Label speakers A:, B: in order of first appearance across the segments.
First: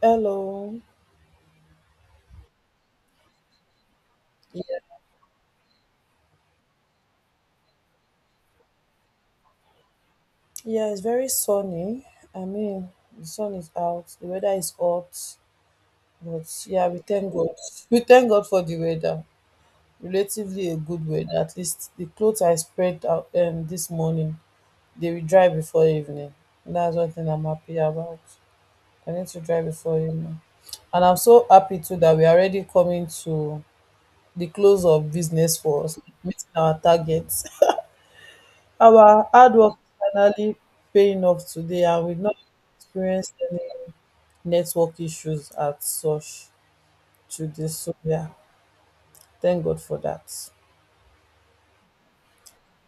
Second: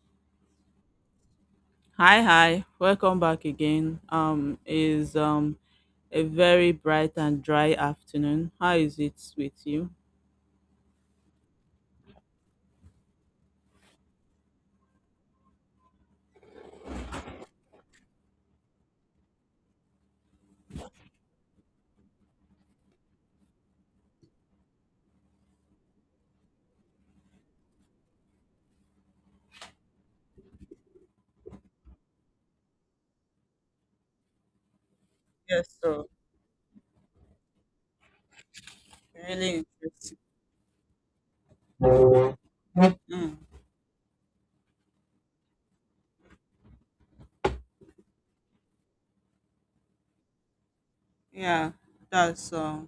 A: Hello.
B: Hi, hi. Welcome back again.
A: Yeah.
B: Is a very bright and dry afternoon. How is it with you?
A: Yeah, it's very sunny. I mean, the sun is out, the weather is hot, but yeah, we thank God. We thank God for the weather. Relatively a good weather. At least the clothes I spread out this morning, they will dry before evening. That's one thing I'm happy about. I need to dry before evening. And I'm so happy too that we're already coming to the close of business
B: Yes,
A: for us,
B: so
A: meeting our targets. Our hard
B: really
A: work is
B: interesting.
A: finally paying off today and we've not experienced
B: Mm,
A: any network issues at such today. So yeah, thank God for that.
B: yeah, that's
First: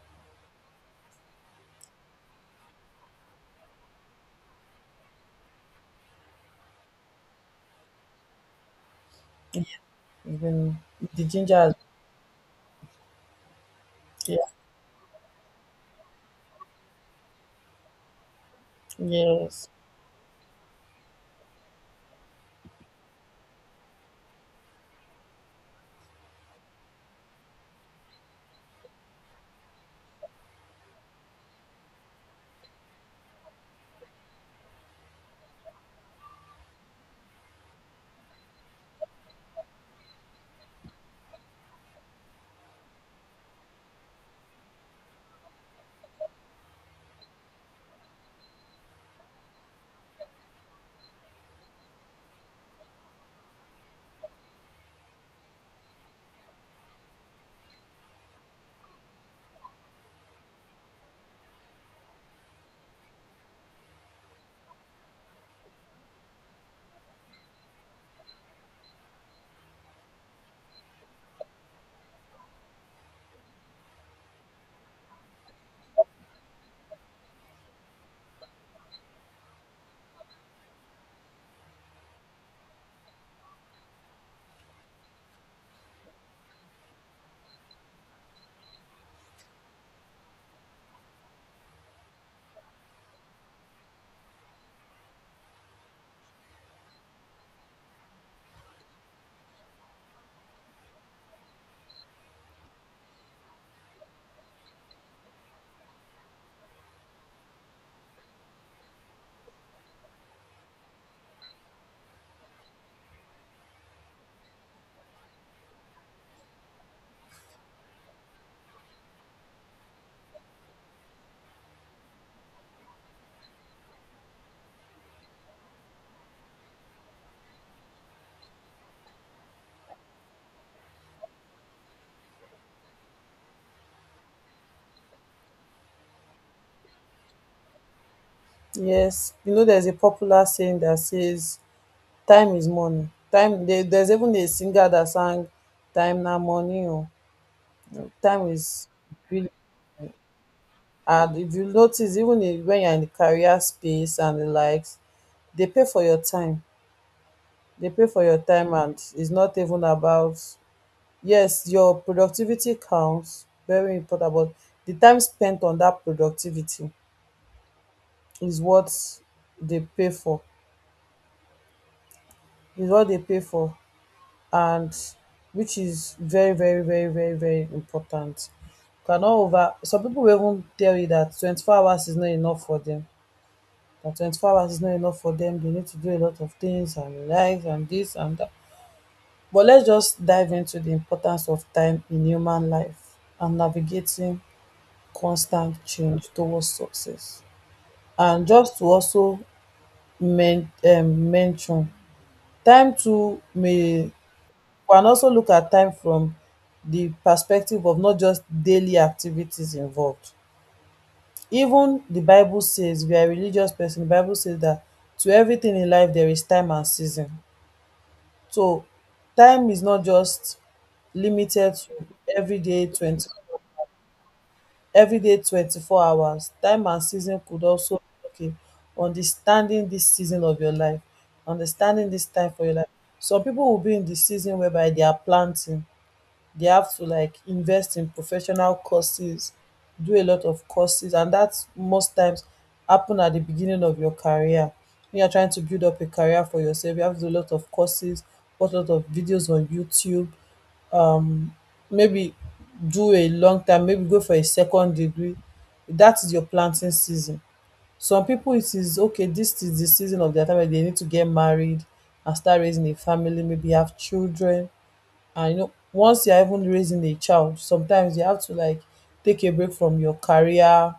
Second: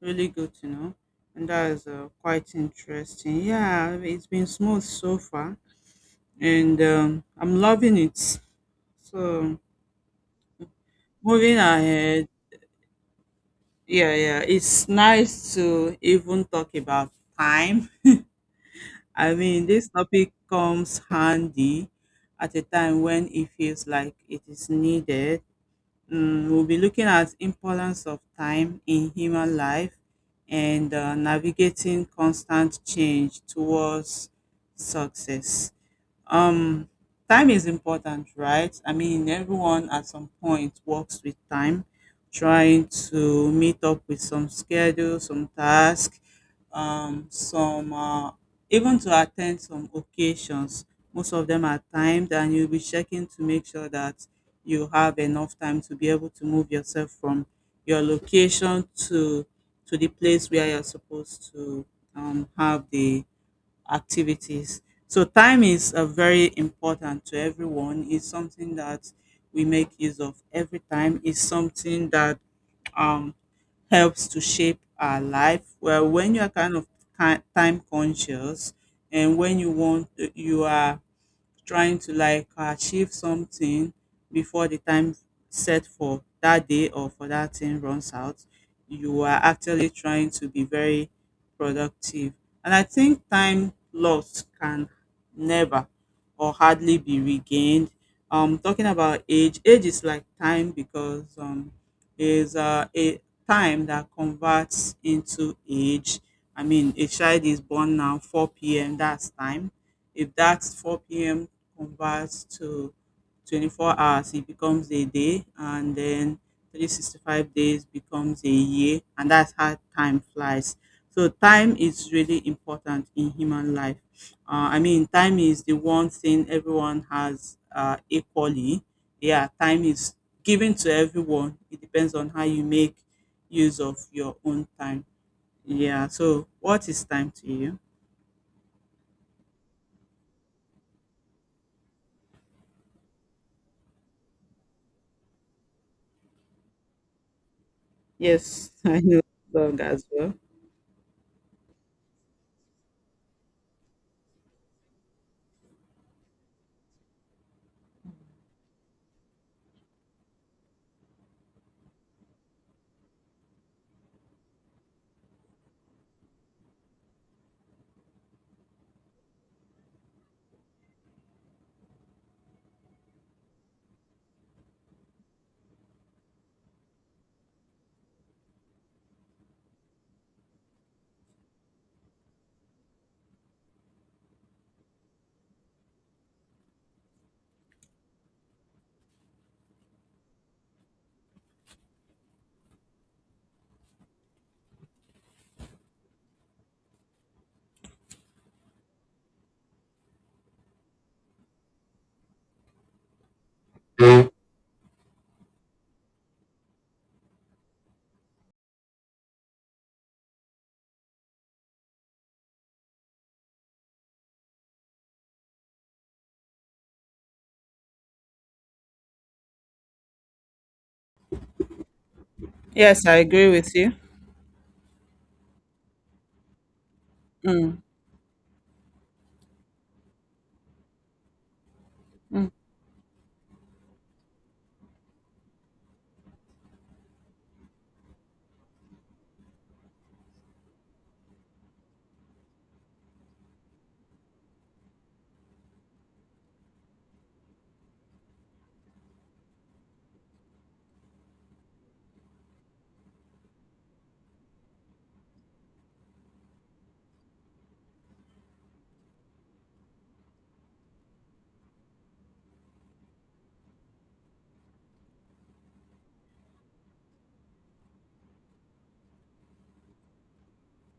B: really good to know, and that is quite interesting. Yeah, it's been smooth so far, and I'm loving it. So
A: Even the ginger
B: moving
A: has-.
B: ahead, yeah,
A: Yeah.
B: yeah, it's nice to even talk about time. I mean,
A: Yes.
B: this topic comes handy at a time when it feels like it is needed. Mm, we'll be looking at importance of time in human life and navigating constant change towards success. Um, time is important, right? I mean, everyone at some point works with time, trying to meet up with some schedule, some task, some even to attend some occasions. Most of them are timed, and you'll be checking to make sure that you have enough time to be able to move yourself from your location to the place where you're supposed to have the activities. So time is very important to everyone. It's something that we make use of every time. It's something that um, helps to shape our life. Well, when you are kind of time conscious and when you want, you are trying to like achieve something before the time set for that day or for that thing runs out. You are actually trying to be very productive. And I think time lost can never or hardly be regained. Talking about age, age is like time because is a time that converts into age. I mean, a child is born now 4 p.m. That's time. If that's 4 p.m converts to 24 hours, it becomes a day, and then 365 days becomes a year, and that's how time flies. So, time is really important in human life. I mean, time is the one thing everyone has equally. Yeah, time is given to everyone. It depends on how you make use of your own time. Yeah, so what is time to you?
A: Yes. You know there's a popular saying that says time is money. Time there, there's even a singer that sang time na money o. Time
B: Yes,
A: is
B: I know
A: really.
B: the song as well.
A: And if you notice even if, when you're in the career space and the likes, they pay for your time. They pay for your time, and it's not even about yes, your productivity counts, very important, but the time spent on that productivity is what they pay for, is what they pay for, and which is very, very, very, very, very important. Cannot over some people will even tell you that 24 hours is not enough for them. That 24 hours is not enough for them, they need to do a lot of things and relax and this and that. But let's just dive into the importance of time in human life and navigating constant change towards success. And just to also mention, time too may can also look at time from the perspective of not just daily activities involved. Even the Bible says, we are a religious person, the Bible says that to everything in life there is time and season. So time is not just limited to everyday
B: Yes, I agree with you.
A: 24 hours. Time and season could
B: Mm,
A: also be, okay, understanding dis season of your life, understanding dis
B: mm,
A: time for your life. Some pipu will be in di season whereby they are planting, they have to like invest in professional courses, do a lot of courses, and that's most times happen at the beginning of your career. When you're trying to build up a career for yourself, you have to do a lot of courses, watch a lot of videos on YouTube, um maybe do a long time, maybe go for a second degree. That is your planting season. Some people, it is okay, this is the season of their time where they need to get married and start raising a family, maybe have children. And you know, once you're even raising a child, sometimes you have to like take a break from your career.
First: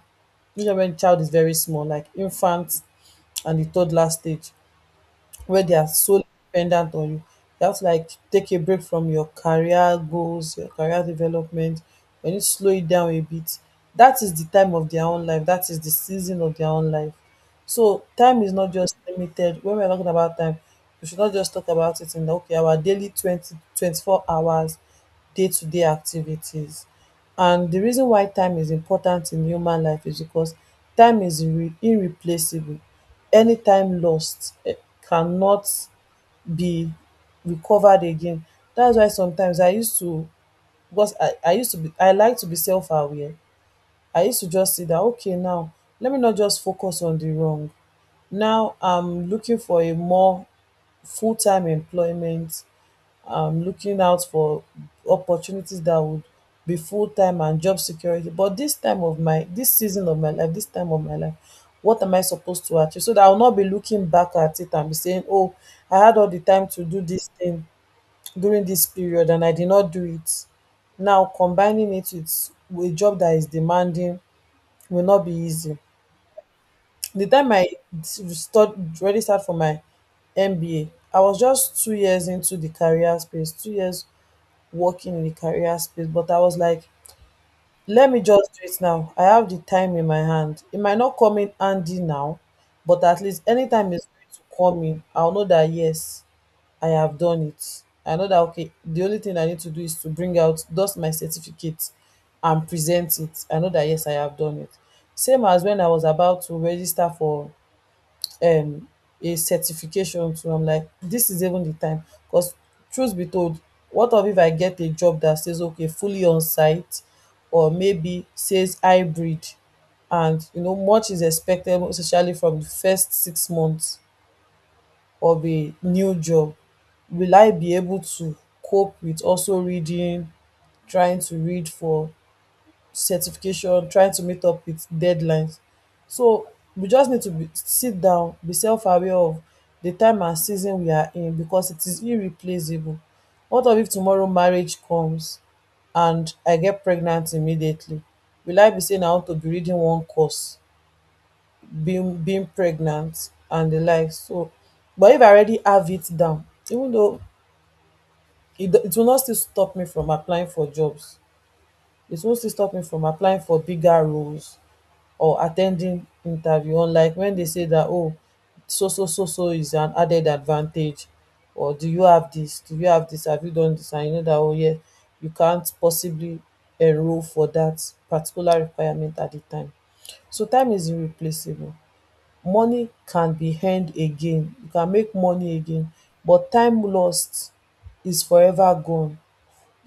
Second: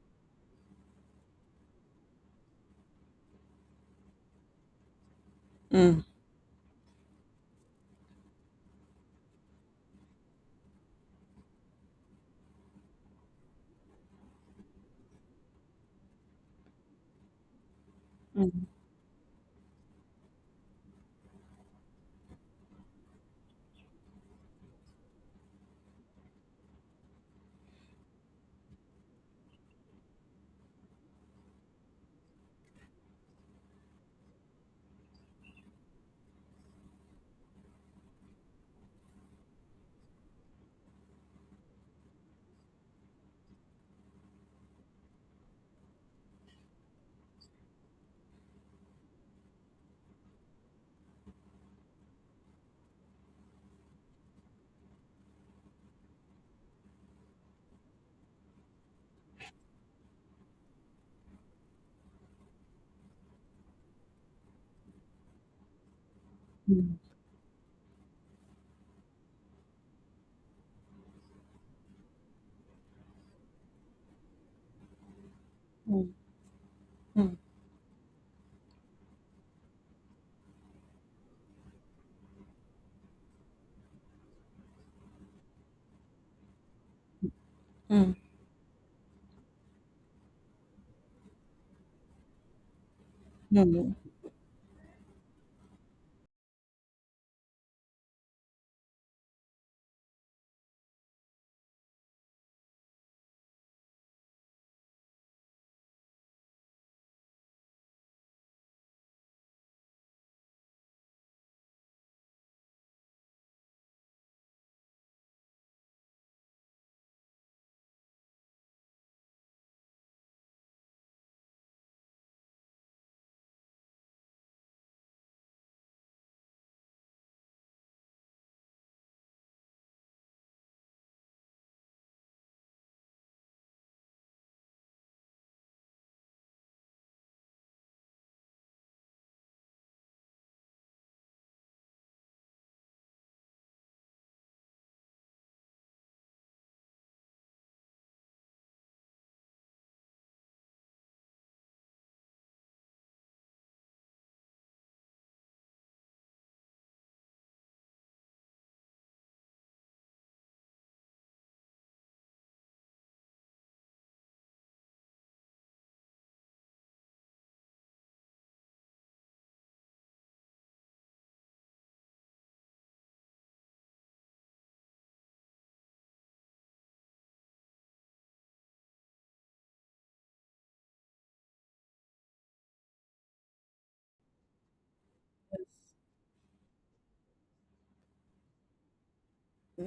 A: You know, when child is very small, like infant and the toddler stage, where they are
B: mm,
A: so dependent on you, you have to like take a break from your career goals, your career development. When you need to slow it down a bit, that is the time of their own life. That is the season of their own life. So time is
B: mm,
A: not just limited. When we're talking about time, we should not just talk about it in the okay, our daily twenty-four hours day-to-day activities. And the reason why time is important in human life is because time is irreplaceable. Any time lost, eh, cannot be recovered again. That's why sometimes I used to, because I used to be, I like to be self-aware. I used to just see that, okay, now let me not just focus on the wrong. Now I'm looking for a more full time employment. I'm looking out for opportunities that would be full time and job security. But this time of my, this season of my life, this time of my life, what am I supposed to achieve? So that I will not be looking back at it and be saying, oh, I had all the time to
B: mm,
A: do this thing during this period and I did not do it. Now combining it with a job that is demanding will not be easy.
B: mm,
A: The
B: mm,
A: time I start really start for my MBA, I was just 2 years into the career space, 2 years working in the career space, but I was like, let
B: mm,
A: me just do it now. I have the time in my hand. It might not come in handy now, but at least anytime
B: mm.
A: it's going to come in, I'll know that yes, I have done it. I know that okay, the only thing I need to do is to bring out dust my certificate and present it. I know that yes, I have done it. Same as when I was about to register for um a certification too. I'm like, this is even the time. Because truth be told, what of if I get a job that says okay, fully on site, or maybe says hybrid, and you know much is expected especially from the first 6 months of a new job? Will I be able to cope with also reading, trying to read for certification, trying to meet up with deadlines? So we just need to be sit down, be self aware of the time and season we are in because it is irreplaceable. What of if tomorrow marriage comes and I get pregnant immediately? Will I be say na I want to be reading one course, being pregnant and the like? So, but if I already have it down, even though it will not still stop me from applying for jobs, it won't still stop me from applying for bigger roles or attending interview. Unlike when they say that oh, so so so so is an added advantage, or do you have this? Do you have this? Have you done this? And you know that oh yeah, you can't possibly enroll for that particular requirement at the time. So time is irreplaceable. Money can be earned again, you can make money again, but time lost is forever gone.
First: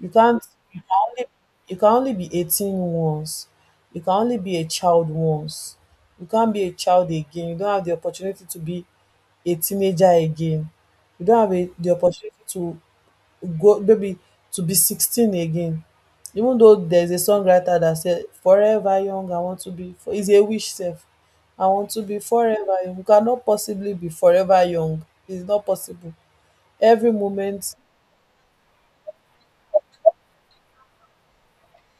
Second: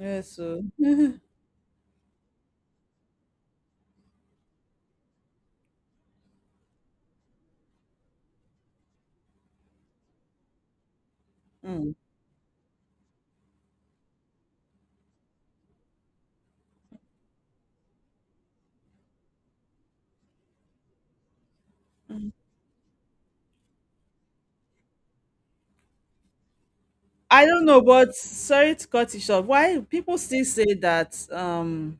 A: You can't.
B: so
A: you can only you can only be 18 once, you can only be a child once, you can't be a child again, you don't have the opportunity to be a teenager again, you don't have a the
B: mm.
A: opportunity to go maybe to be 16 again. Even though there's a songwriter that said forever young, I want to be fo is a wish sef, I want to be forever young. You cannot possibly be forever young. It's not possible. Every
B: I don't
A: moment.
B: know, but sorry to cut it short. Why people still say that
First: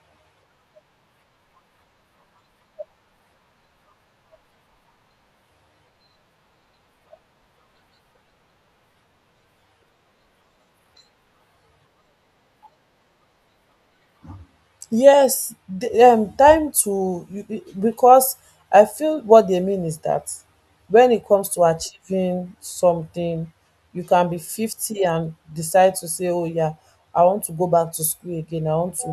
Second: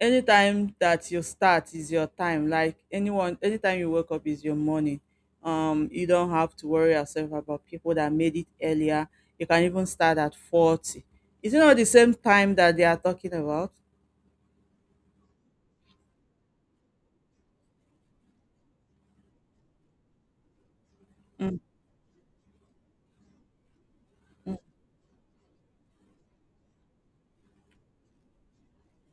B: anytime that you start is your time, like anyone anytime you wake up is your morning. You don't have to worry yourself about people that made it earlier. You can even start at 40. Is it not the same time that they are talking about?
A: Yes. the Time to you, because I feel what they mean is that when it comes
B: Mm,
A: to achieving something, you can be 50 and decide to say, oh yeah, I want to go back to school again. i want to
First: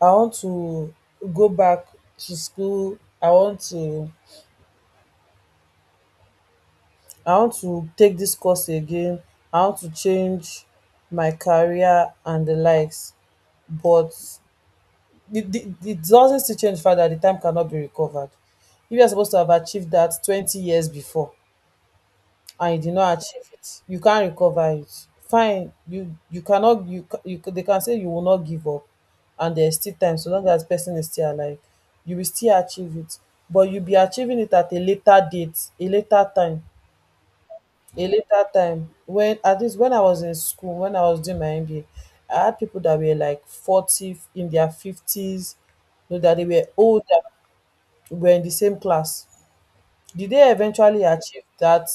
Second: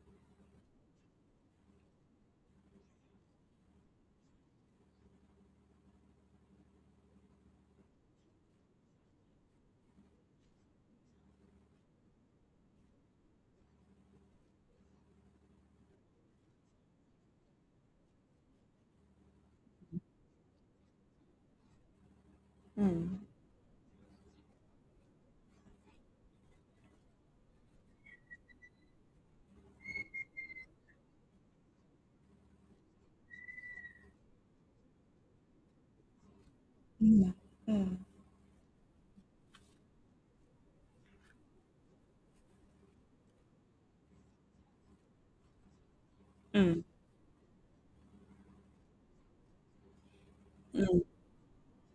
A: I want to go back to school. I want to take this course again. I want to change my career and the likes. But it doesn't still change further. The time cannot be recovered. If you're supposed to have achieved that 20 years before, and you did not
B: mm,
A: achieve it, you can't recover it. Fine, you cannot. They can say you will not give up, and there's still time. So long as person is still alive, you will still achieve it, but you'll be achieving it at a later date, a later time
B: mm,
A: a later time When at least when I was in school, when I was doing my MBA, I had people that were like 40 in their 50s. You know that they were
B: mm,
A: older, were in the same class. Did they
B: mm,
A: eventually achieve that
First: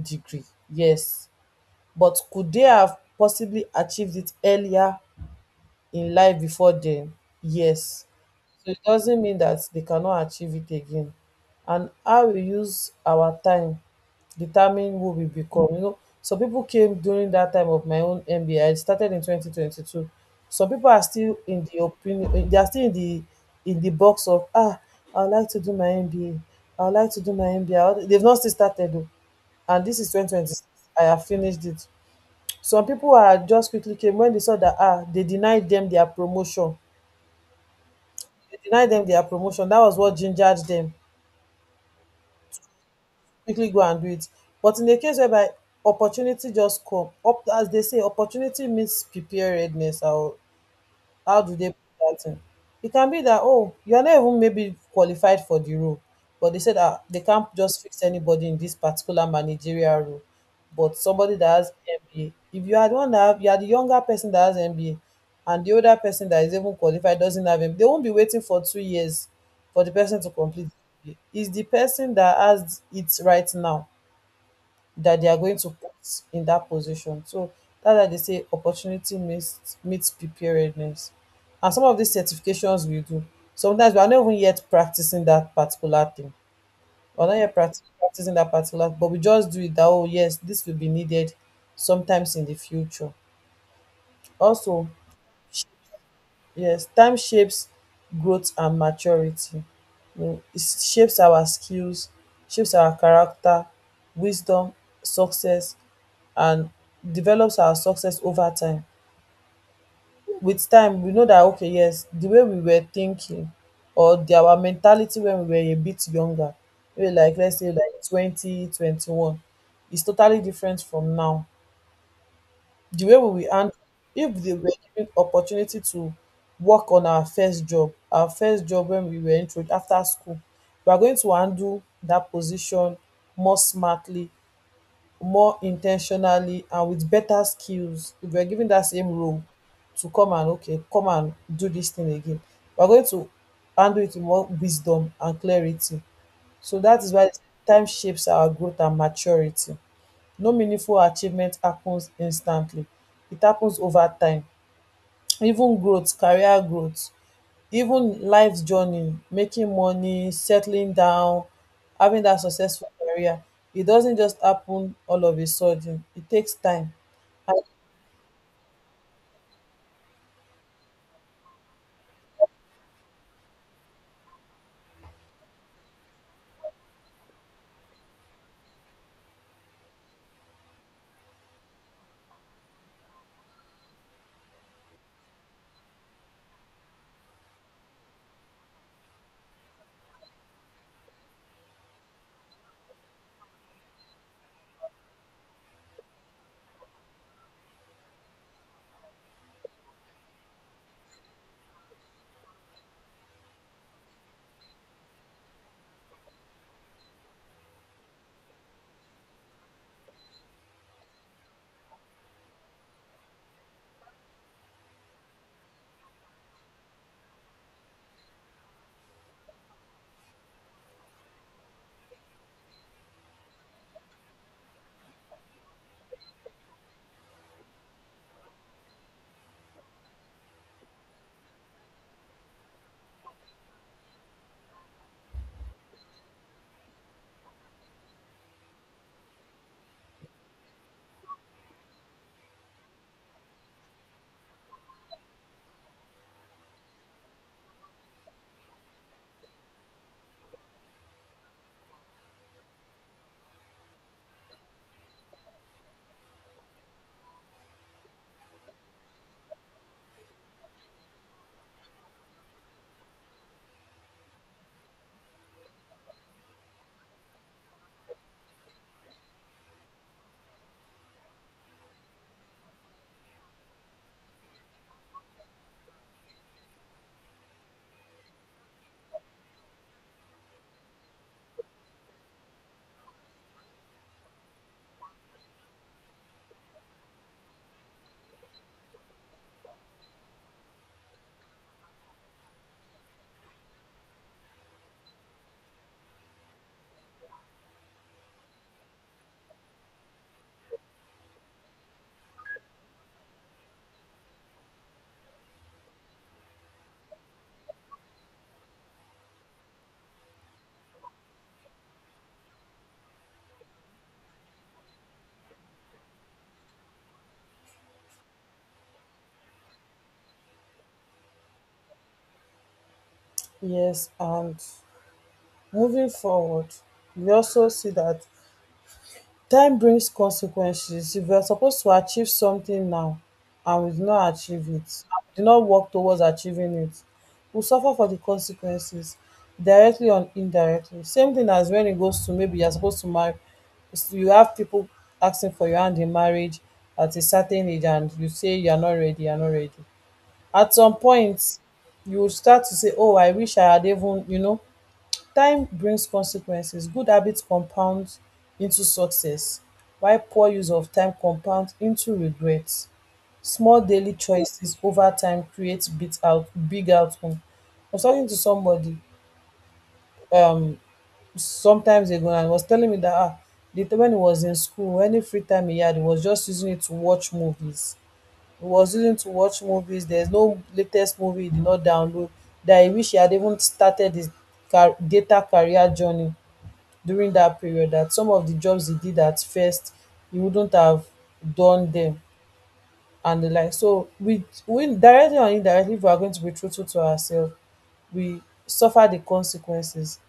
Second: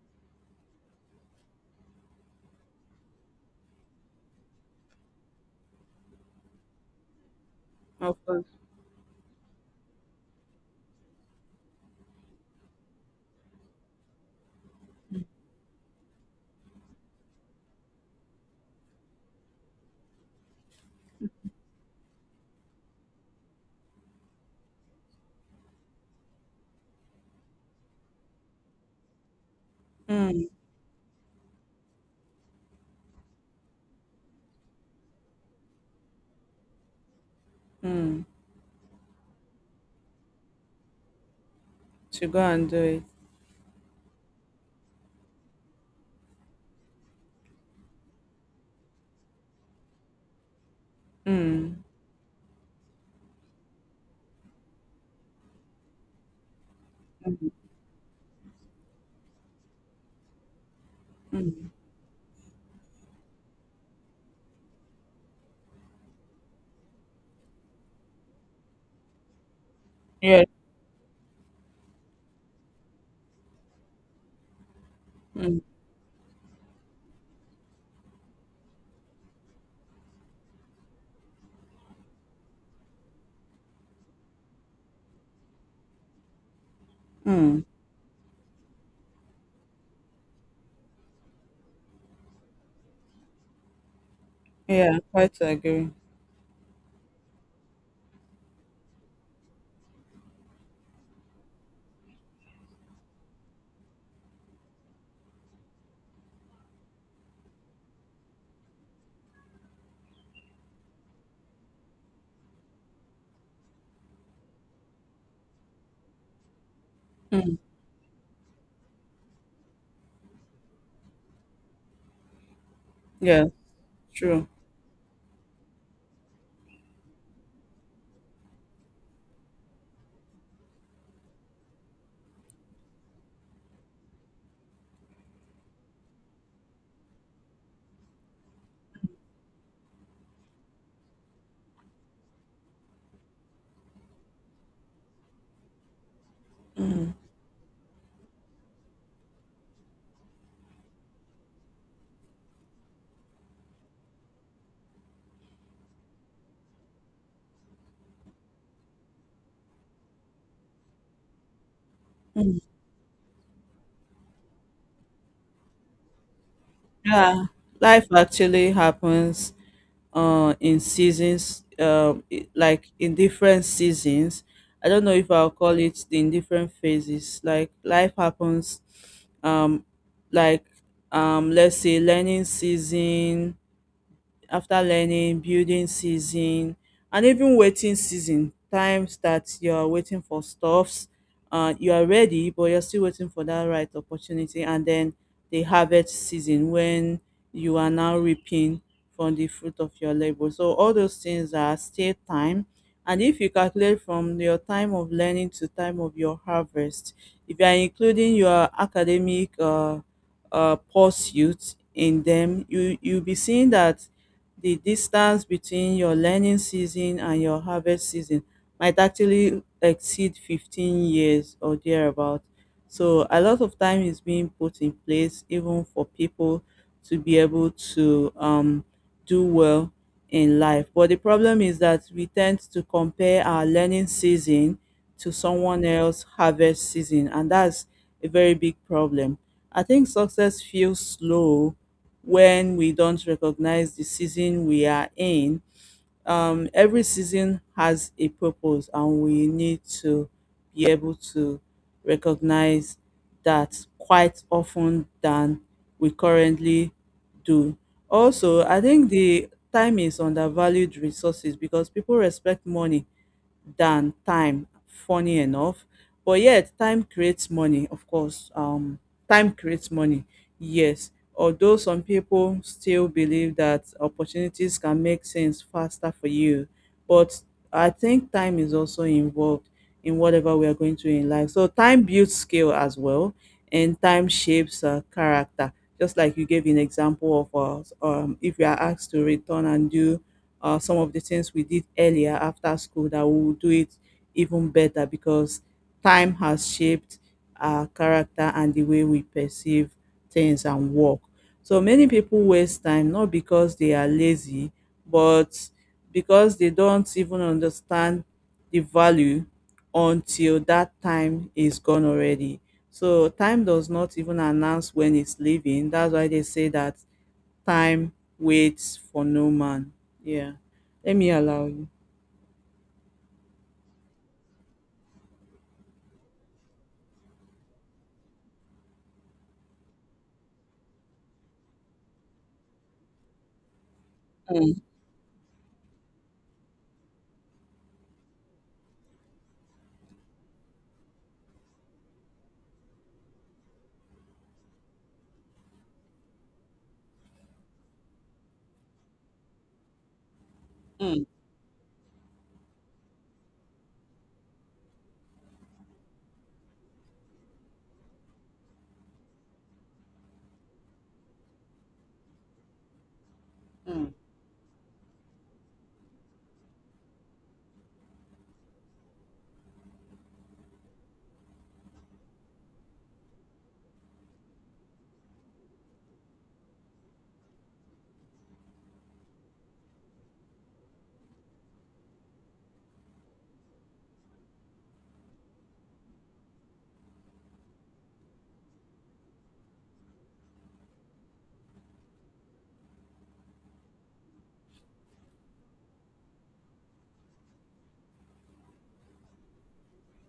A: degree? Yes. But could they have possibly achieved it earlier in life before then? Yes.
B: of course.
A: So it doesn't mean that they cannot achieve it again. And how we use our time determine who we become. You know, some people came during that time of my own MBA. Started in 2022. Some people are still in the opinion, they are still in the box of, ah, I would like to do my MBA. I would like to do my MBA. They've not still started though. And this is
B: Mm,
A: 2026. I have finished it. Some people are just quickly came when they saw that, ah, they denied them their promotion.
B: mm,
A: They denied them their promotion. That was what gingered them
B: to go and do it.
A: quickly go and do it. But in a case whereby opportunity just come up, as they say opportunity means preparedness. How do they
B: Mm,
A: put that in? It can be that, oh, you're not even maybe qualified for the role, but they said that they can't just fix anybody in this particular managerial role. But somebody that
B: mm,
A: has MBA, if you had one that have, you are the younger person that has MBA and the older person that is even qualified doesn't have MBA, they won't be waiting for 2 years for the person to
B: yeah,
A: complete the MBA. It's the person that has it right now that they are going
B: mm,
A: to put in that position. So that's why they say opportunity meets preparedness. And some of these certifications we do, sometimes we are not even yet practicing that particular thing. We're not yet
B: mm,
A: practicing that particular, but we just do it that oh yes, this will be needed sometimes in the future. Also,
B: yeah, quite agree.
A: yes, time shapes growth and maturity. Mm, it shapes our skills, shapes our character, wisdom, success, and develops our success over time. With time, we know that okay, yes, the way we were thinking or the our mentality when we were a bit younger, maybe like let's
B: Mm,
A: say like 2021, is totally different from now the way we
B: yeah,
A: will handle if
B: true.
A: they were given opportunity to work on our first job when we were intro after school, we are going to handle that position more smartly, more intentionally, and with better skills. If we are given that same role to come and okay, come and do this thing again, we are going to handle it with more wisdom and clarity. So that
B: Mm,
A: is why time shapes our growth and maturity. No meaningful achievement happens instantly, it happens over time, even growth, career growth, even life journey, making money, settling down, having that successful career, it doesn't just happen all of a sudden, it takes time.
B: yeah,
A: And
B: life actually happens in seasons, like in different seasons. I don't know if I'll call it the in different phases. Like life happens, um, like let's say learning season, after learning, building season and even waiting season, times that you are waiting for stuffs, you are ready, but you're still waiting for that right opportunity. And then the harvest season when you are now reaping from the fruit of your labor. So all those things are still time. And if you calculate from your time of learning to time of your harvest, if you are including your academic pursuits in them, you'll be seeing that the distance between your learning season and your harvest season might actually exceed 15 years or thereabout. So a lot of time is being put in place even for people to be able to do well in life. But the problem is that we tend to compare our learning season to someone else's harvest season and that's a very big problem. I think success feels slow when we don't recognize the season we are in. Every season has a purpose, and we need to be able to recognize that quite often than we currently do. Also, I think the time is undervalued resources because people respect money than time, funny enough. But yet, time creates money, of course. Time creates money, yes. Although some people still believe that opportunities can make sense faster for you, but I think time is also involved in whatever we are going to in life. So time builds skill as well, and time shapes character. Just like you gave an example of, if you are asked to return and do some of the things we did earlier after school that we will do it even better because time has shaped our character and the way we perceive things and work. So many people waste time not because they are lazy, but because they don't even understand the value until that time is gone already. So time does not even announce when it's leaving. That's why they say that time waits for no man. Yeah. Let me allow you.
A: yes, and moving forward, we also see that time brings consequences. If you are supposed to achieve something now and we do not achieve
B: Mm,
A: it, do not work towards achieving it, we suffer for the consequences directly or indirectly. Same thing as when it goes to maybe you are supposed to marry, you have people asking for your hand in marriage at a certain age and you say you are not ready, you are not ready. At some
B: mm,
A: point, you will start to say, oh, I wish I had even, you know, time brings consequences. Good habits compound into success, while poor use of time compounds into regret. Small
B: mm,
A: daily choices over time create big outcome. I was talking to somebody sometimes ago and he was telling me that ah, the time when he was in school, any free time he had, he was just using it to watch movies. He was using to watch movies. There's no latest movie he did not download. That I wish he had even started his data career journey during that period that some of the jobs he did at first he wouldn't have done them and the like. So we directly or indirectly, if we are going to be truthful to ourselves, we suffer the consequences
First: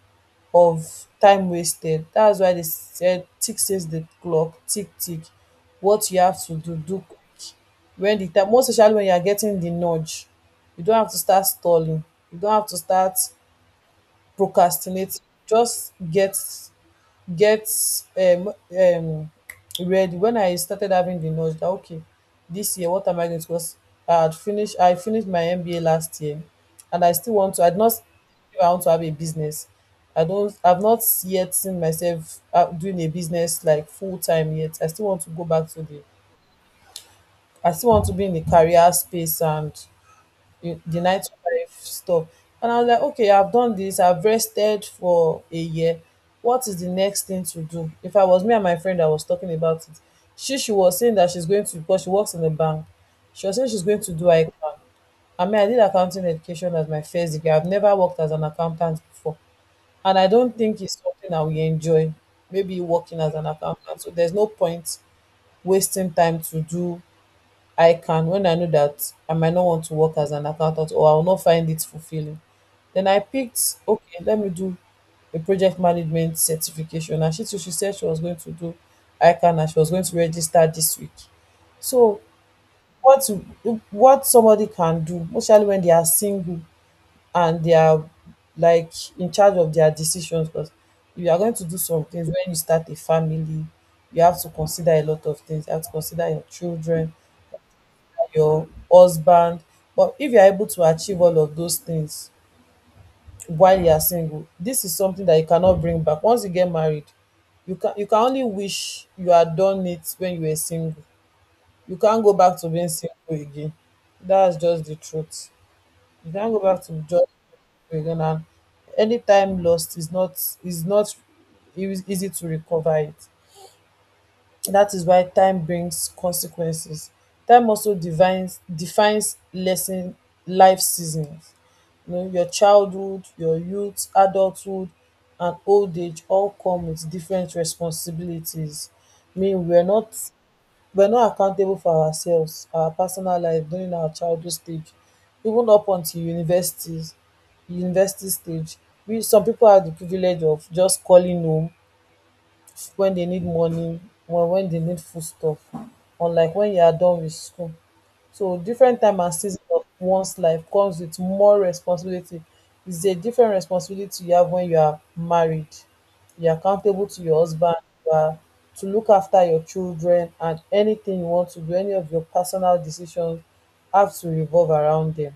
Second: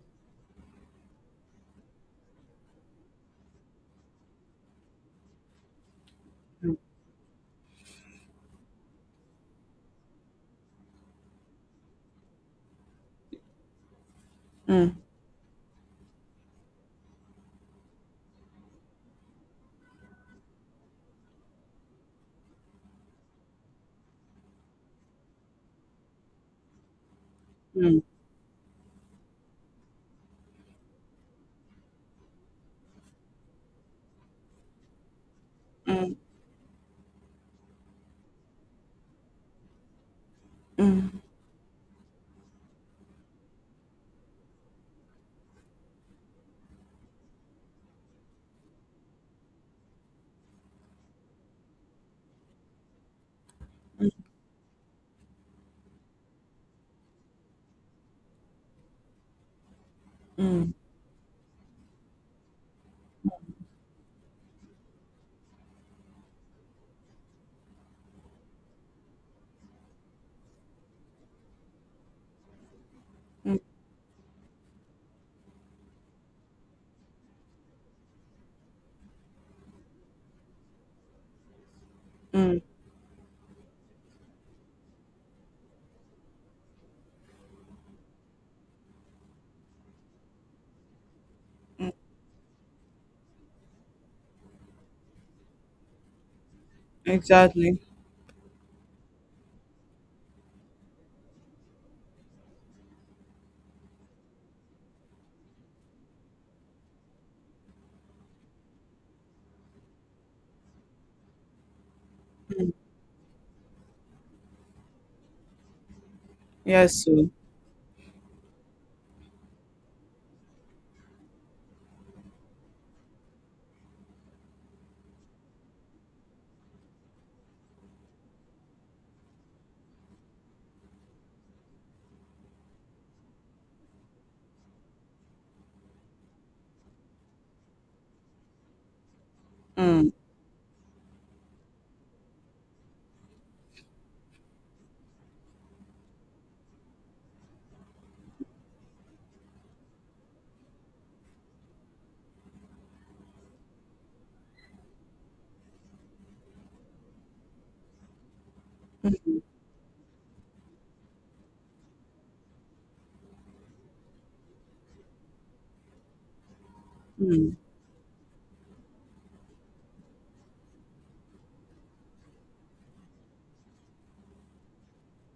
A: of time wasted. That's why they said tick says the clock, tick tick. What you have to do, do quick. When the time, most especially when you are getting the nudge, you don't have to start stalling, you don't have to start
B: mm,
A: procrastinating. Just get um um ready. When I started having the knowledge that okay, this year what am I going to, because I finished my MBA last year and I still want to, I did not,
B: mm,
A: if I want to have a business. I don't, I've not yet seen myself doing a business like full time yet. I still want to go back to the,
B: mm,
A: I still want to be in the career space and the nine to five stuff. And I was like, okay, I've done this, I've rested for a year. What is the next thing to do? If I was me and my friend that was talking about it, she was saying that she's going to, because she works in a bank. She was saying she's going to do ICANN. I mean, I did accounting education as my first degree. I've never worked as an accountant before. And I don't
B: mm,
A: think it's something that we enjoy, maybe working as an accountant. So there's no point wasting time to do I can when I know that I might not want to work as an accountant or I will not find it fulfilling. Then I
B: mm,
A: picked, okay, let me do a project management certification. And she too, she said she was going to do ICANN and she was going to register this week. So
B: mm.
A: what what somebody can do, especially when they are single and they are like in charge of their decisions, because if you are going to do some things when you start a family, you have to consider a lot of things. You have to consider your children,
B: Exactly.
A: your husband. But if you're able to achieve all of those things while you are single, this is something that you cannot bring back. Once you get married, you can only wish you had done it when you were single. You can't go back to being single again. That's just the truth. You can't go back to
B: Yes,
A: just
B: so.
A: single again, and any time lost is not, is not easy to recover it. That is why time brings consequences. Time also defines defines lesson life seasons. You know, your childhood, your youth, adulthood, and old age all come with different responsibilities. I mean, we're not
B: Mm,
A: we're not accountable for ourselves, our personal life during our childhood stage, even up until university stage. We, some people have the privilege of just calling home when they need money or when they need foodstuff, unlike when you are done with school. So different time and season of one's life comes with more responsibility. It's a different responsibility you have when you are married. You are accountable to your
B: mm.
A: husband, you are to look after your children, and anything you want to do, any of your personal decisions have to revolve around them.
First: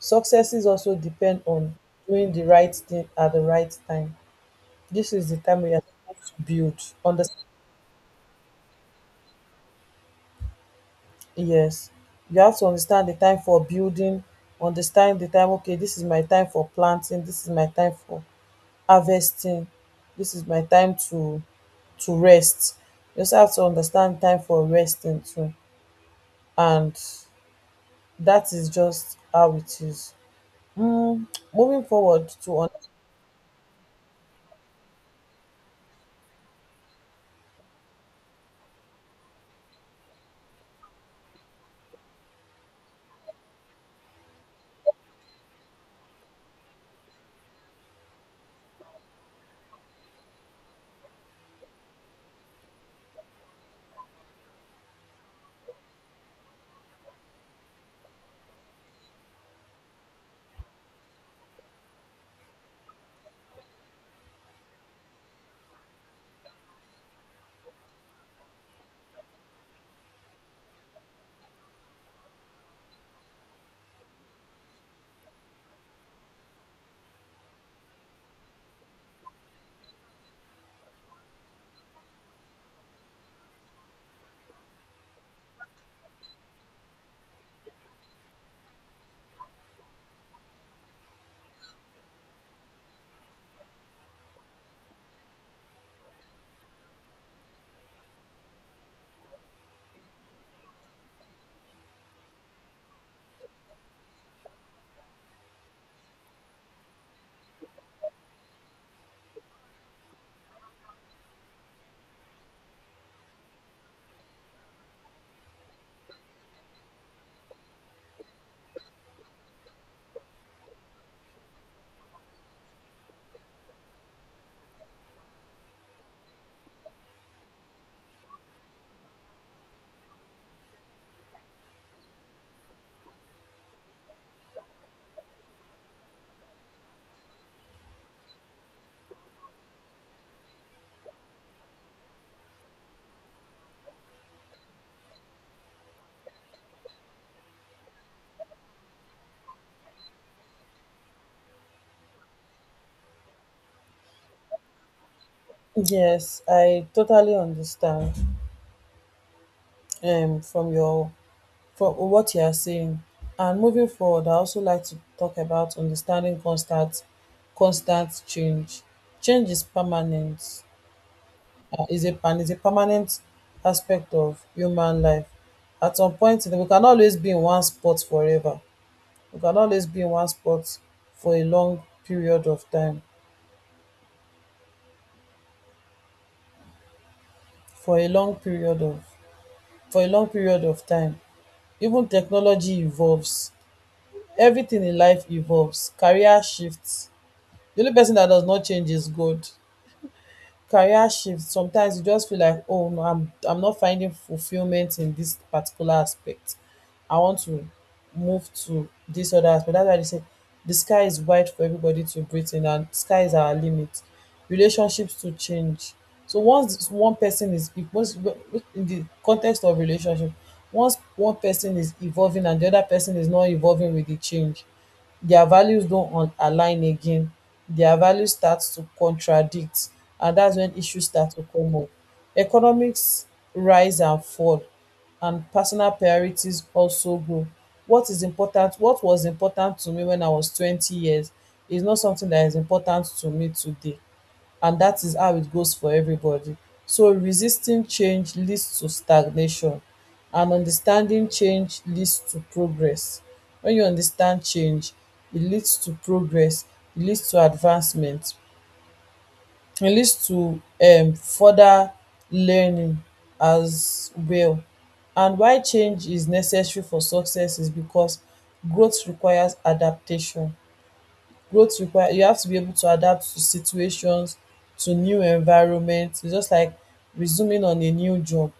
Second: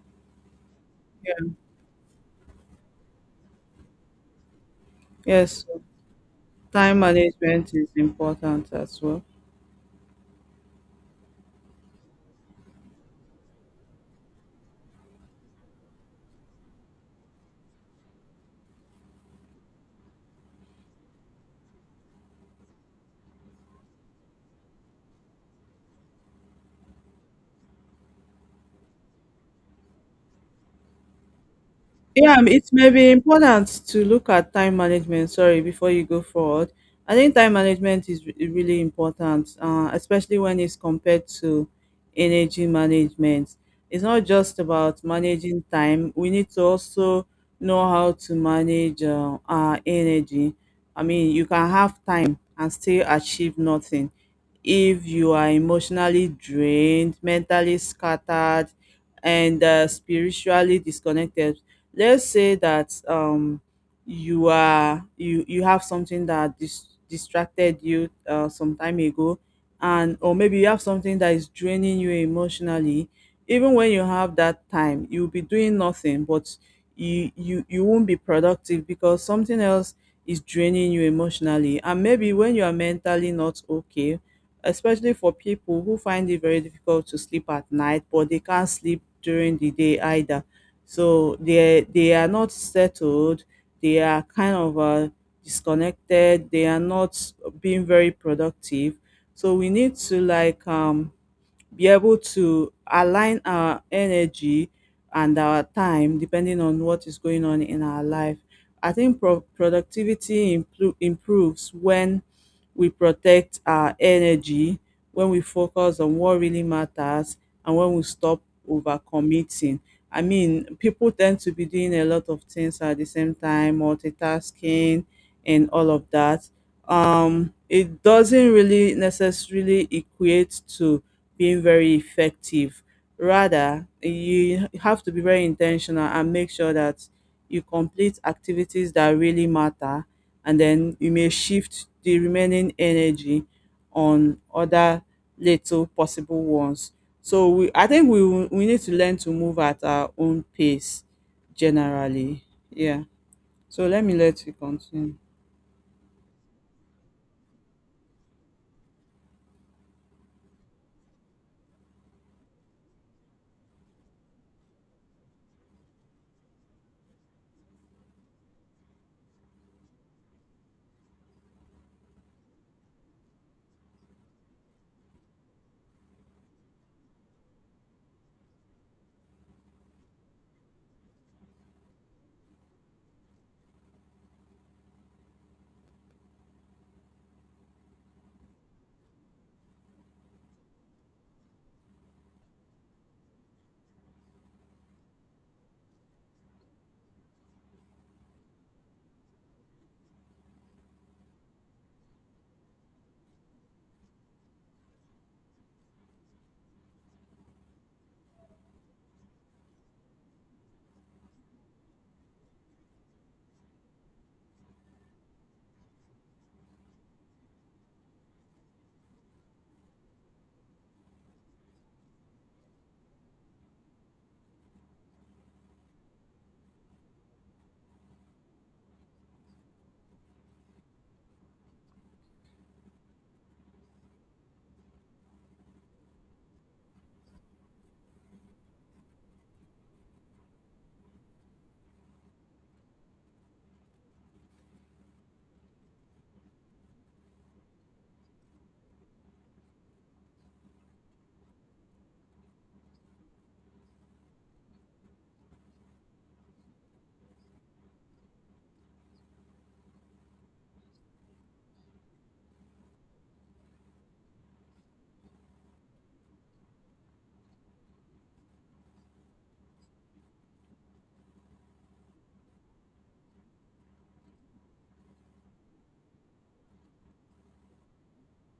A: Successes also depend
B: Yeah.
A: on doing the right thing at the right time. This is the time
B: Yes,
A: we
B: so.
A: are supposed to build.
B: Time
A: Understand,
B: management is important as well.
A: yes, you have to understand the time for building, understand the time, okay, this is my time for planting, this is my time for harvesting, this is my time to rest. You also have to understand time for resting too. And that is just how it is. Mm, moving forward
B: Yeah,
A: to
B: it may be important to look at time management. Sorry, before you go forward, I think time management is really important, especially when it's compared to energy management. It's not just about managing time. We need to also know how to manage our energy. I mean, you can have time and still achieve nothing if you are emotionally drained, mentally scattered, and spiritually disconnected. Let's say that you are you you have something that distracted you some time ago, and or maybe you have something that is draining you emotionally. Even when you have that time you'll be doing nothing, but you won't be productive because something else is draining you emotionally. And maybe when you are mentally not okay, especially for people who find it very difficult to sleep at night but they can't sleep during the day either, so they are not settled. They are kind of disconnected. They are not being very productive. So we need to like be able to align our energy and our time depending on what is going on in our life. I think productivity improves when we protect our energy, when we focus on what really matters, and when we stop overcommitting. I mean, people tend to be doing a lot of things at the same time, multitasking and all of that. It doesn't really necessarily equate to being very effective. Rather, you have to be very intentional and make sure that you complete activities that really matter, and then you may shift the remaining energy on other little possible ones. So I think we need to learn to move at our own pace, generally. Yeah. So let me let you continue.
A: yes, I totally understand from your, for what you are saying. And moving forward, I also like to talk about understanding constant change. Change is permanent, is a permanent aspect of human life. At some point, we can always be in one spot forever. We can always be in one spot for a long period of time. For a long period of for a long period of time. Even technology evolves. Everything in life evolves. Career shifts. The only person that does not change is God. Career shift, sometimes you just feel like, oh no, I'm not finding fulfillment in this particular aspect. I want to move to this other aspect. That's why they say the sky is wide for everybody to breathe in, and sky is our limit. Relationships to change. So once one person is, once in the context of relationship, once one person is evolving and the other person is not evolving with the change, their values don't align again, their values start to contradict, and that's when issues start to come up. Economics rise and fall, and personal priorities also grow. What is important, what was important to me when I was 20 years is not something that is important to me today, and that is how it goes for everybody. So resisting change leads to stagnation and understanding change leads to progress. When you understand change, it leads to progress, it leads to advancement, it leads to further learning as well. And why change is necessary for success is because growth requires adaptation. Growth require, you have to be able to adapt to situations, to new environment. It's just like resuming on a new job,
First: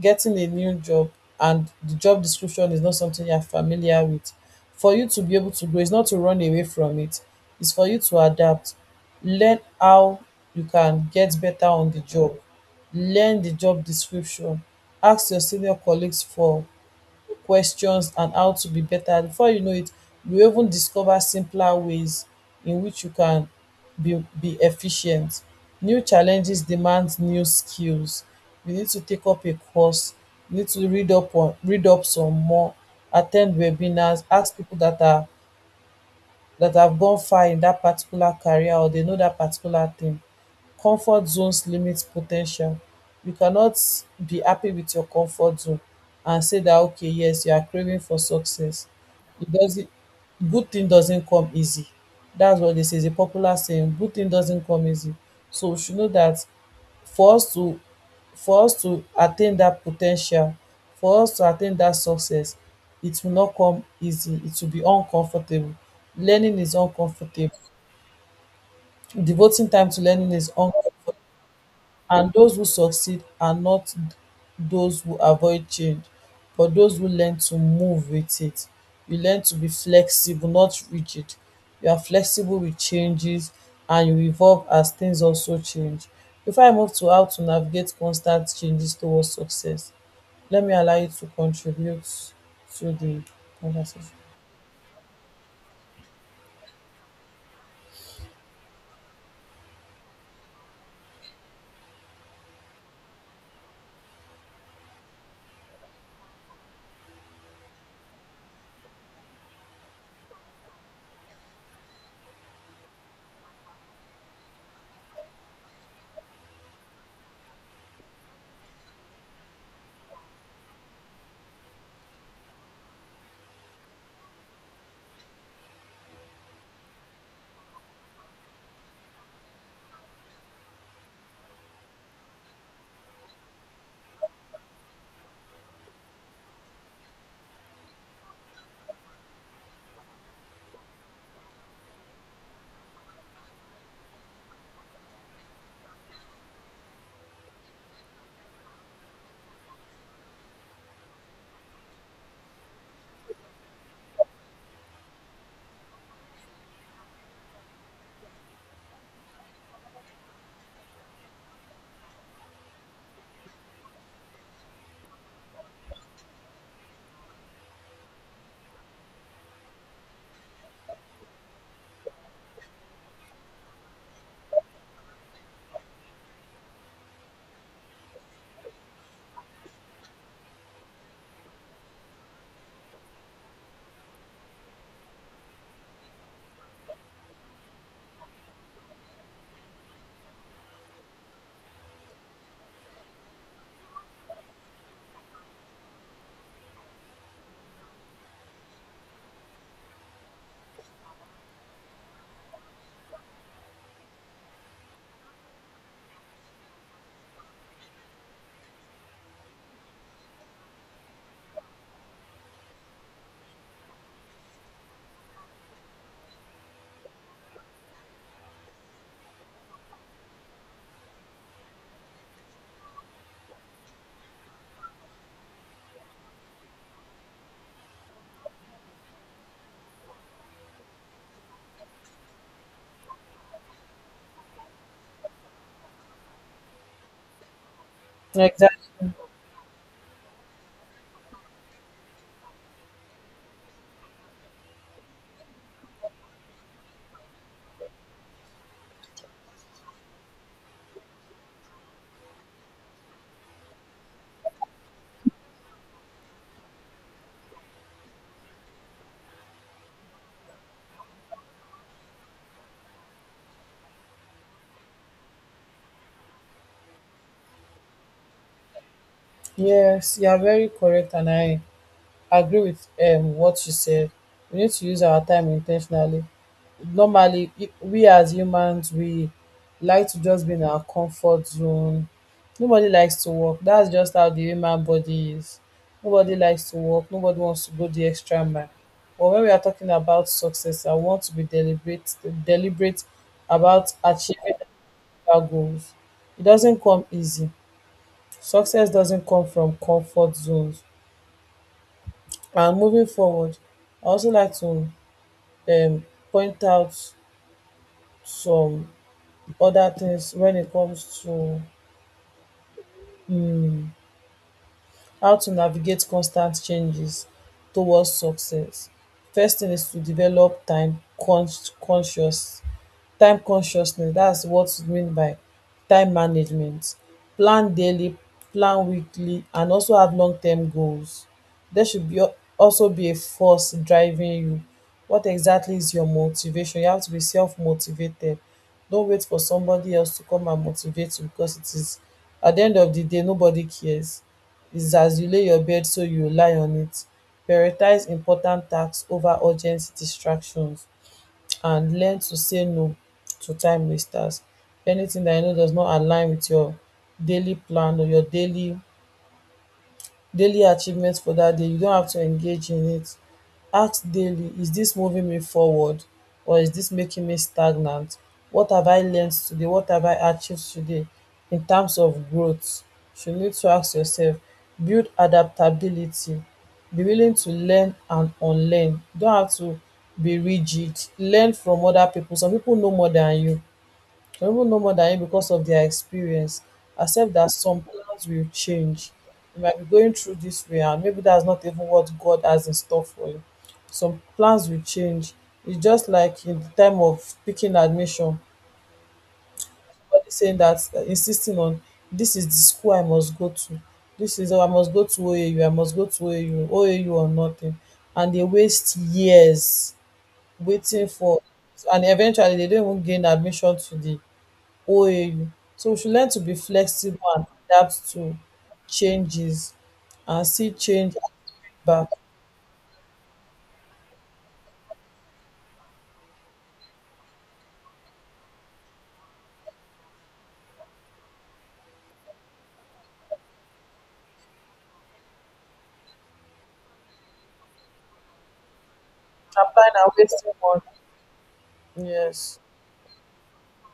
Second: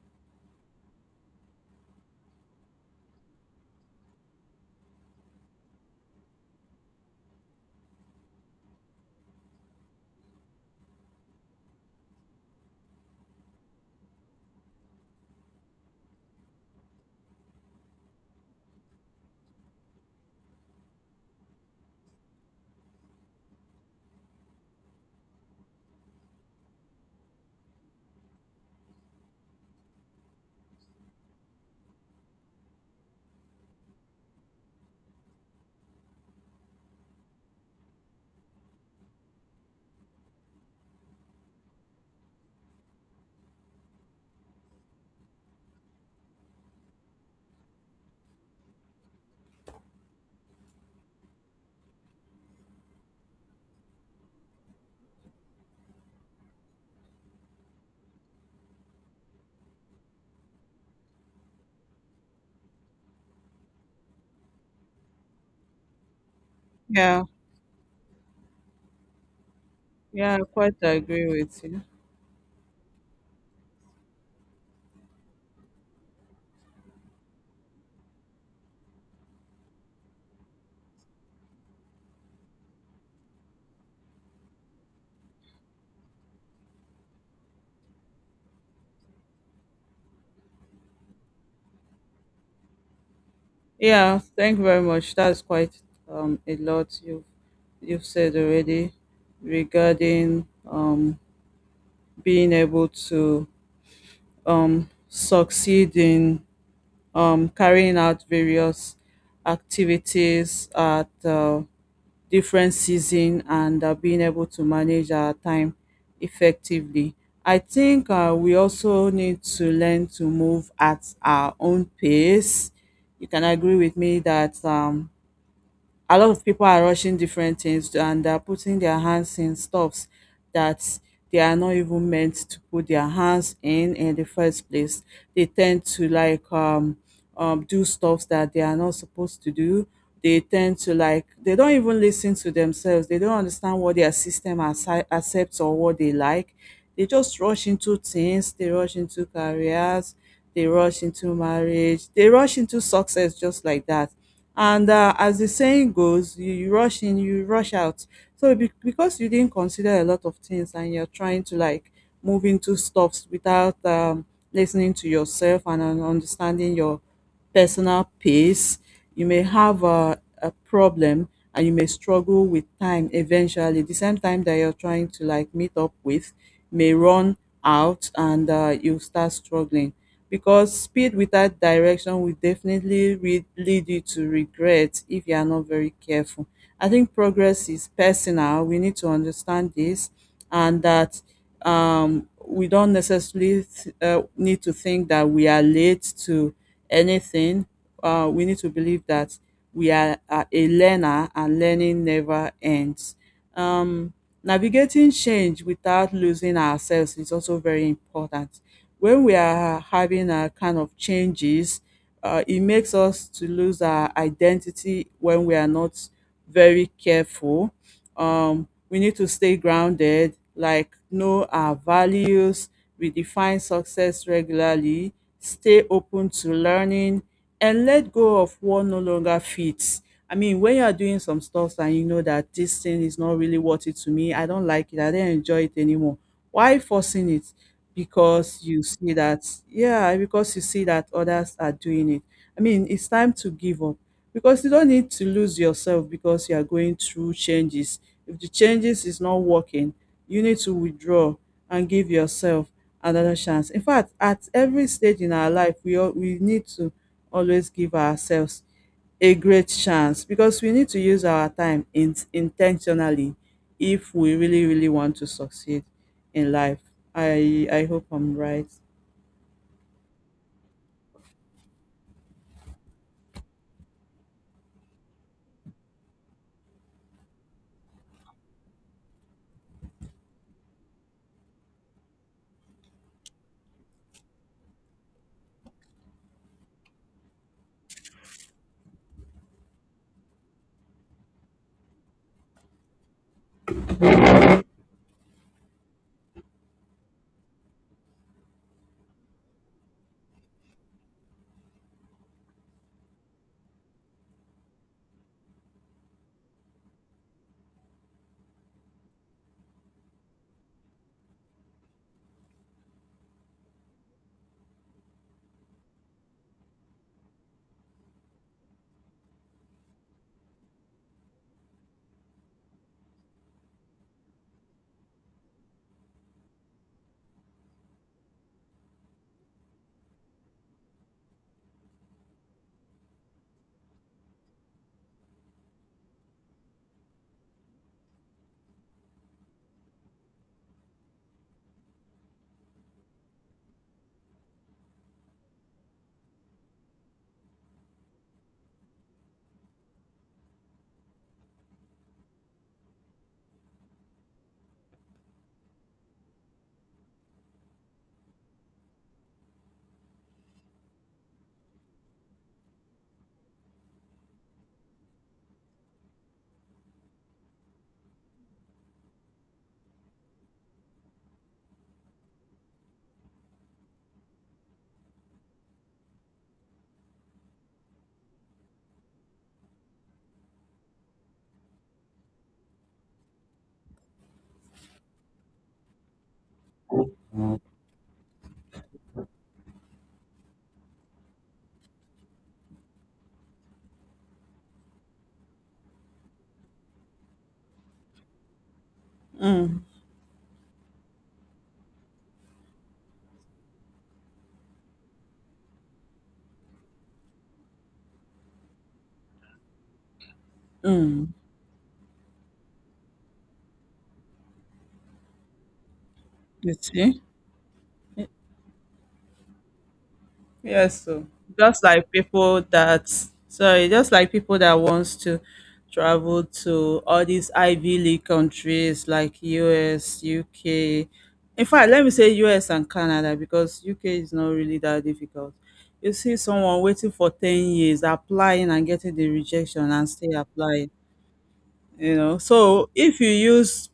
A: getting a new job, and the job description is not something you are familiar with. For you to be able to grow, it's not to run away from it, it's for you to adapt, learn how you can get better on the job, learn the job description, ask your senior colleagues for questions and how to be better. Before you know it, you even discover simpler ways in which you can be efficient. New challenges demand new skills. You need to take up a course, you need to read up some more, attend webinars, ask people that are that have gone far in that particular career or they know that particular thing. Comfort zones limit potential. You cannot be happy with your comfort zone and say that okay, yes, you are craving for success. It doesn't, good thing doesn't come easy. That's what, this is a popular saying. Good thing doesn't come easy. So you should know that for us to for us to attain dat po ten tial, for us to attain dat success, it will not come easy. It will be uncomfortable. Learning is
B: Yeah.
A: uncomfortable. Devoting time to learning
B: Yeah. I
A: is
B: quite
A: uncomfortable.
B: agree with you.
A: And those who succeed are not those who avoid change, but those who learn to move with it. You learn to be flexible, not rigid. You are flexible with changes and you evolve as things also change. If I move to how to navigate constant changes towards success, let me allow you to contribute to the conversation.
B: Yeah, thank you very much. That's quite a lot you've said already regarding being able to succeed in carrying out various activities at different season and being able to manage our time effectively. I think we also need to learn to move at our own pace. You can agree with me that. A lot of people are rushing different things and they're putting their hands in stuffs that they are not even meant to put their hands in the first place. They tend to like do stuff that they are not supposed to do. They tend to like, they don't even listen to themselves. They don't understand what their system accepts or what they like. They just rush into things, they rush into careers, they rush into marriage, they rush into success just like that and as the saying goes, you rush in, you rush out. So because you didn't consider a lot of things and you're trying to like move into stuffs without listening to yourself and understanding your personal pace, you may have a problem and you may struggle with time eventually. The same time that you're trying to like meet up with may run out and you start struggling because speed without direction will definitely lead you to regret if you are not very careful. I think progress is personal. We need to understand this and that we don't necessarily need to think that we are late to anything. We need to believe that we are a learner and learning never ends. Um, navigating change without losing ourselves is also very important. When we are having a kind of changes, it makes us to lose our identity when we are not very careful. We need to stay grounded, like know our values, redefine success regularly, stay open to learning, and let go of what no longer fits. I mean, when you are doing some stuff and you know that this thing is not really worth it to me, I don't like it, I don't enjoy it anymore. Why forcing it? Because you
A: Exactly.
B: see that, yeah, because you see that others are doing it. I mean, it's time to give up because you don't need to lose yourself because you are going through changes. If the changes is not working, you need to withdraw and give yourself another chance. In fact, at every stage in our life, we need to always give ourselves a great chance because we need to use our time intentionally if we really really want to succeed in life. I hope I'm right.
A: Yes, you are very correct, and I agree with what you said. We need to use our time intentionally. Normally, we as humans, we like to just be in our comfort zone. Nobody likes to work. That's just how the human body is. Nobody likes to work. Nobody wants to go the extra mile. But when we are talking about success, I want to be deliberate about achieving our goals. It doesn't come easy. Success doesn't come from comfort zones. And moving forward, I also like to um, point out some other things when it comes to um, how to navigate constant changes towards success. First thing is to develop conscious time consciousness. That's what it mean by time management. Plan daily, plan weekly, and also have long term goals. There should be also be a force driving you. What exactly is your motivation? You have to be self motivated. Don't wait for somebody else to come and motivate you, because it is at the end of the day nobody cares. It's as you lay your bed so you lie on it. Prioritize important tasks over urgent distractions, and learn to say no to time wasters. Anything that you know does not align with your daily plan or your daily achievements for that day, you don't have to engage in it. Ask daily, is this moving me forward, or is this making me stagnant? What have I learned today? What have I achieved today in terms of growth? You need to ask yourself. Build adaptability. Be willing to learn and unlearn. You don't have to be rigid. Learn from other people. Some people know more than you, or even know more than you because of their experience. Accept that some plans will change. You might be going through this way, and maybe that's not even what God has in store for you. Some plans will change. It's just like in the time of picking admission,
B: Mm,
A: but saying that insisting on, this is the school I must go to. This is, oh, I must go to OAU. Must go to OAU, or nothing, and they waste years waiting
B: mm.
A: for, and eventually they don't even gain admission to the OAU. So we should learn to be
B: You
A: flexible
B: see?
A: and adapt to changes, and see
B: Yes,
A: change
B: so
A: as
B: just
A: feedback.
B: like people that just like people that wants to travel to all these Ivy League countries like US, UK. In fact, let me say US and Canada because UK is not really that difficult. You see someone waiting for 10 years, applying and getting the rejection
A: Applying
B: and
A: and
B: still
A: wasting money.
B: applying. You know,
A: Yes.
B: so if you use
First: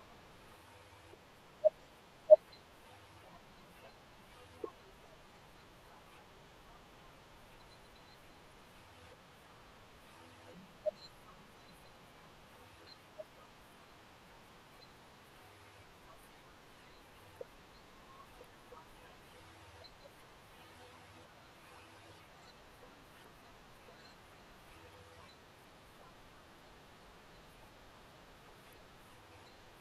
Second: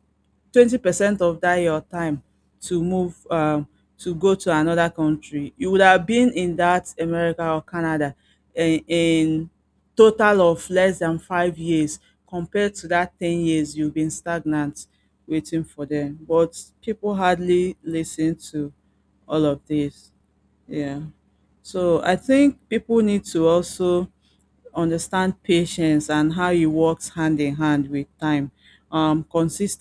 B: 20% of that your time to move to go to another country, you would have been in that America or Canada in total of less than 5 years compared to that 10 years you've been stagnant waiting for them. But people hardly listen to all of this. Yeah, so I think people need to also understand patience and how it works hand in hand with time, consis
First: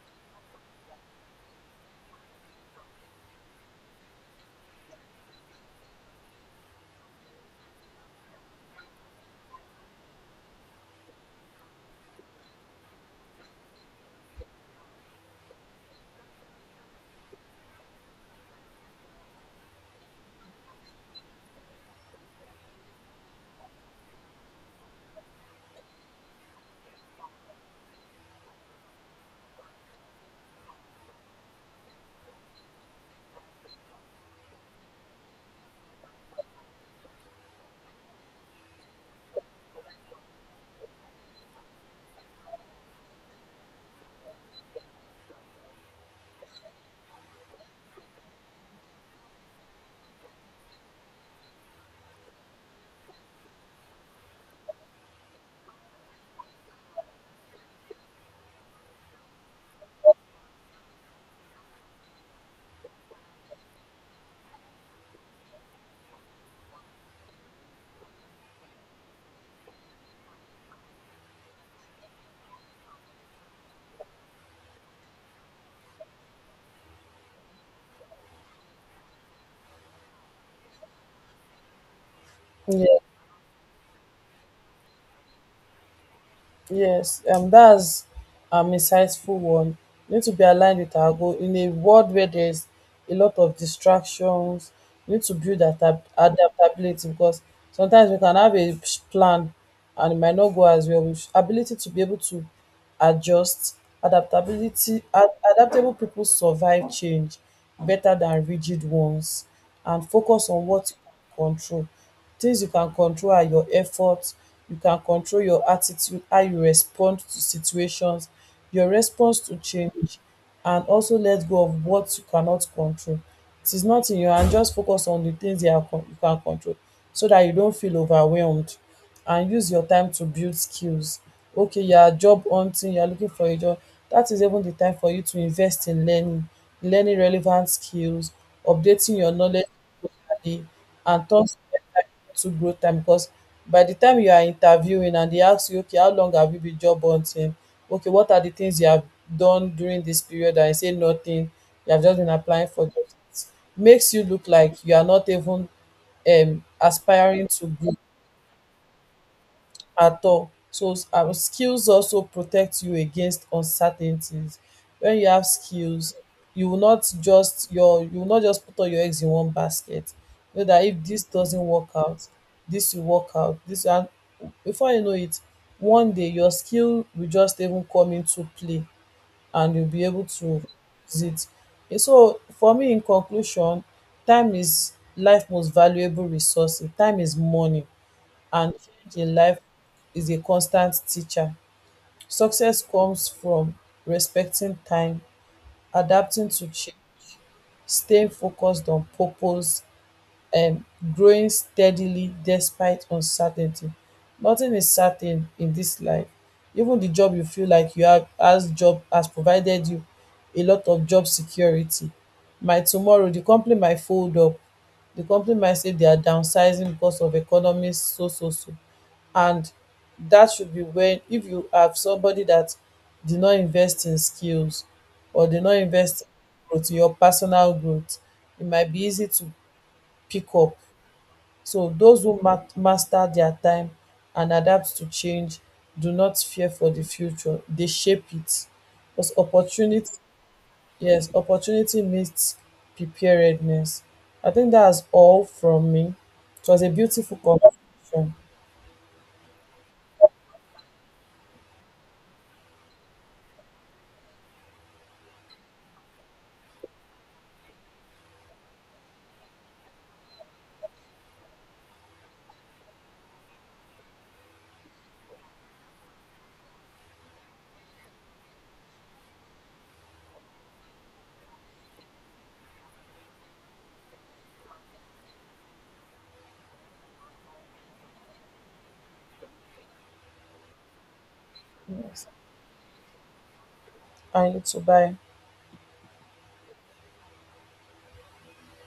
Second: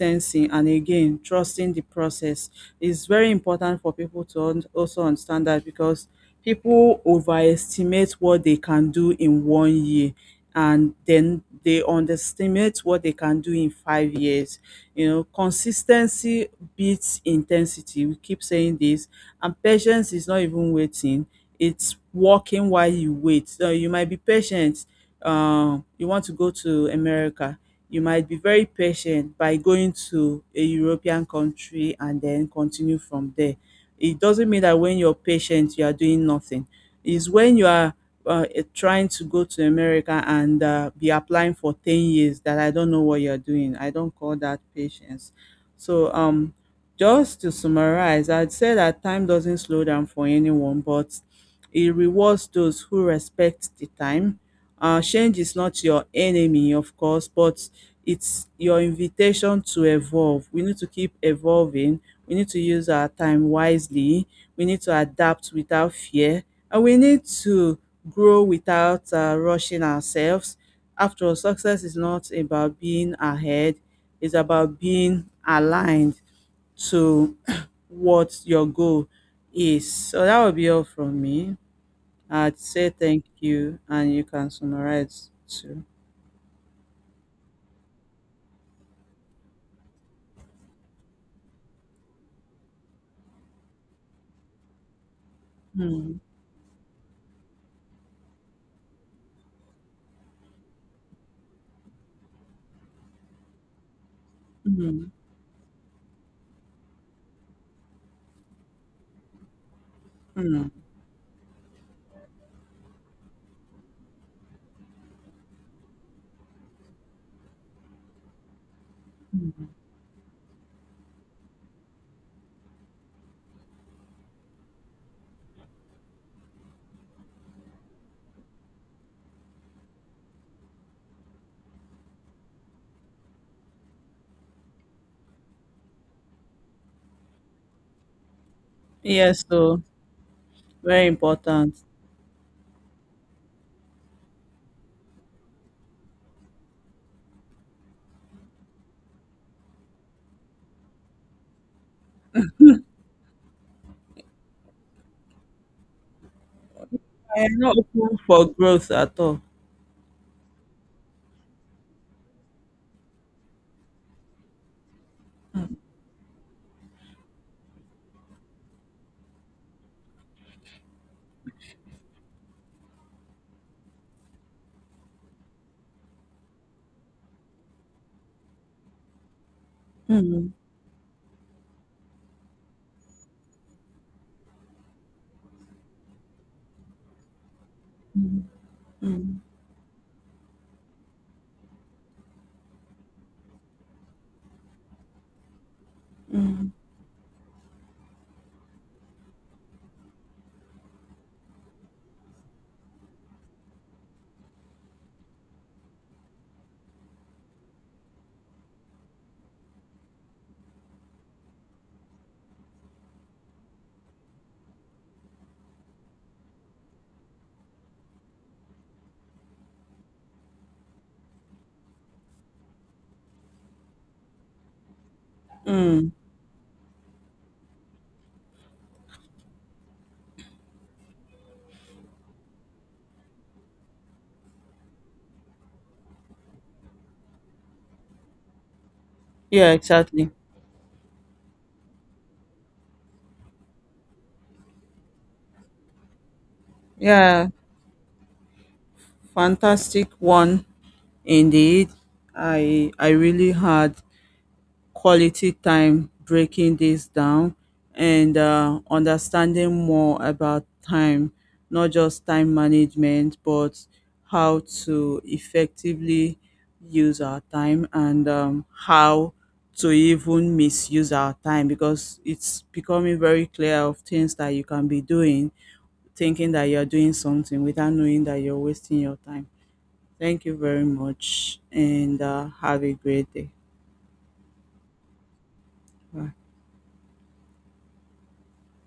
B: and again, trusting the process is very important for people to also understand that, because people overestimate what they can do in one year and then they underestimate what they can do in 5 years. You know, consistency beats intensity. We keep saying this. And patience is not even waiting, it's walking while you wait. So you might be patient. You want to go to America, you might be very patient by going to a European country and then continue from there. It doesn't mean that when you're patient, you are doing nothing. It's when you are trying to go to America and be applying for 10 years that I don't know what you're doing. I don't call that patience. So, just to summarize, I'd say that time doesn't slow down for anyone, but it rewards those who respect the time. Change is not your enemy, of course, but it's your invitation to evolve. We need to keep evolving. We need to use our time wisely. We need to adapt without fear. And we need to grow without rushing ourselves. After all, success is not about being ahead, it's about being aligned to what your goal is. So that would be all from me. I'd say
A: Yes.
B: thank you, and you can summarize too.
A: Yes, that's insightful one. We need to be aligned with our goal in a world where there's a lot of distractions. We need to build
B: Hmm.
A: adaptability, because sometimes we can have a plan and it might not go as well. With ability to be able to adjust, adaptability,
B: Hmm.
A: adaptable people survive change better than rigid ones. And focus on
B: Hmm.
A: what you can control. Things you can control are your effort. You can control your attitude, how you respond to situations, your response to change, and also let go of what you cannot control. It is not in your hand. Just focus on the things you can control, so that you don't feel overwhelmed. And use your time to build skills. Okay, you are job hunting, you are looking for a job. That is even the time for you to invest in learning, learning relevant skills, updating your
B: Yes,
A: knowledge
B: so
A: regularly,
B: very
A: and turn
B: important.
A: to growth time. Because by the time you are interviewing and they ask you, okay, how long have you been job hunting? Okay, what are the things you have done during this period? And you say nothing. You have just been applying for jobs. It makes you look like you are not even
B: I
A: aspiring
B: am
A: to
B: not
A: grow
B: open for growth at all.
A: at all. So skills also protect you against uncertainties. When you have skills, you will not just you will not just put all your eggs in one basket. You know that if this doesn't work out, this will work out. This and Before you know it, one day your skill will just even come into play and you'll be able
B: Mm,
A: to use it. And so for me in conclusion, time is life most valuable resource. Time is money,
B: mm,
A: and change
B: mm,
A: in life is a constant teacher. Success comes from respecting time, adapting to
B: mm,
A: change, staying focused on purpose, um growing steadily despite uncertainty. Nothing is certain in this life. Even the job you feel like you have as job has provided you a lot of job security. My tomorrow the company might fold up. The company might say they are downsizing because of economy so so so. And that should be when, if you have somebody that did not invest in skills or did not
B: mm.
A: invest in growth, your personal growth, it might be easy to pick up. So those who master their time and adapt to change do not fear for the future. They shape it. Plus
B: Yeah,
A: opportunity.
B: exactly.
A: Yes, opportunity meets preparedness. I think that's all from me. It was a beautiful
B: Yeah,
A: conversation.
B: fantastic one indeed. I really had quality time, breaking this down and understanding more about time, not just time management, but how to effectively use our time and how to even misuse our time because it's becoming very clear of things that you can be doing, thinking that you're doing something without knowing that you're wasting your time. Thank you very much and
A: Yes,
B: have a great day.
A: I need to buy.
B: Bye.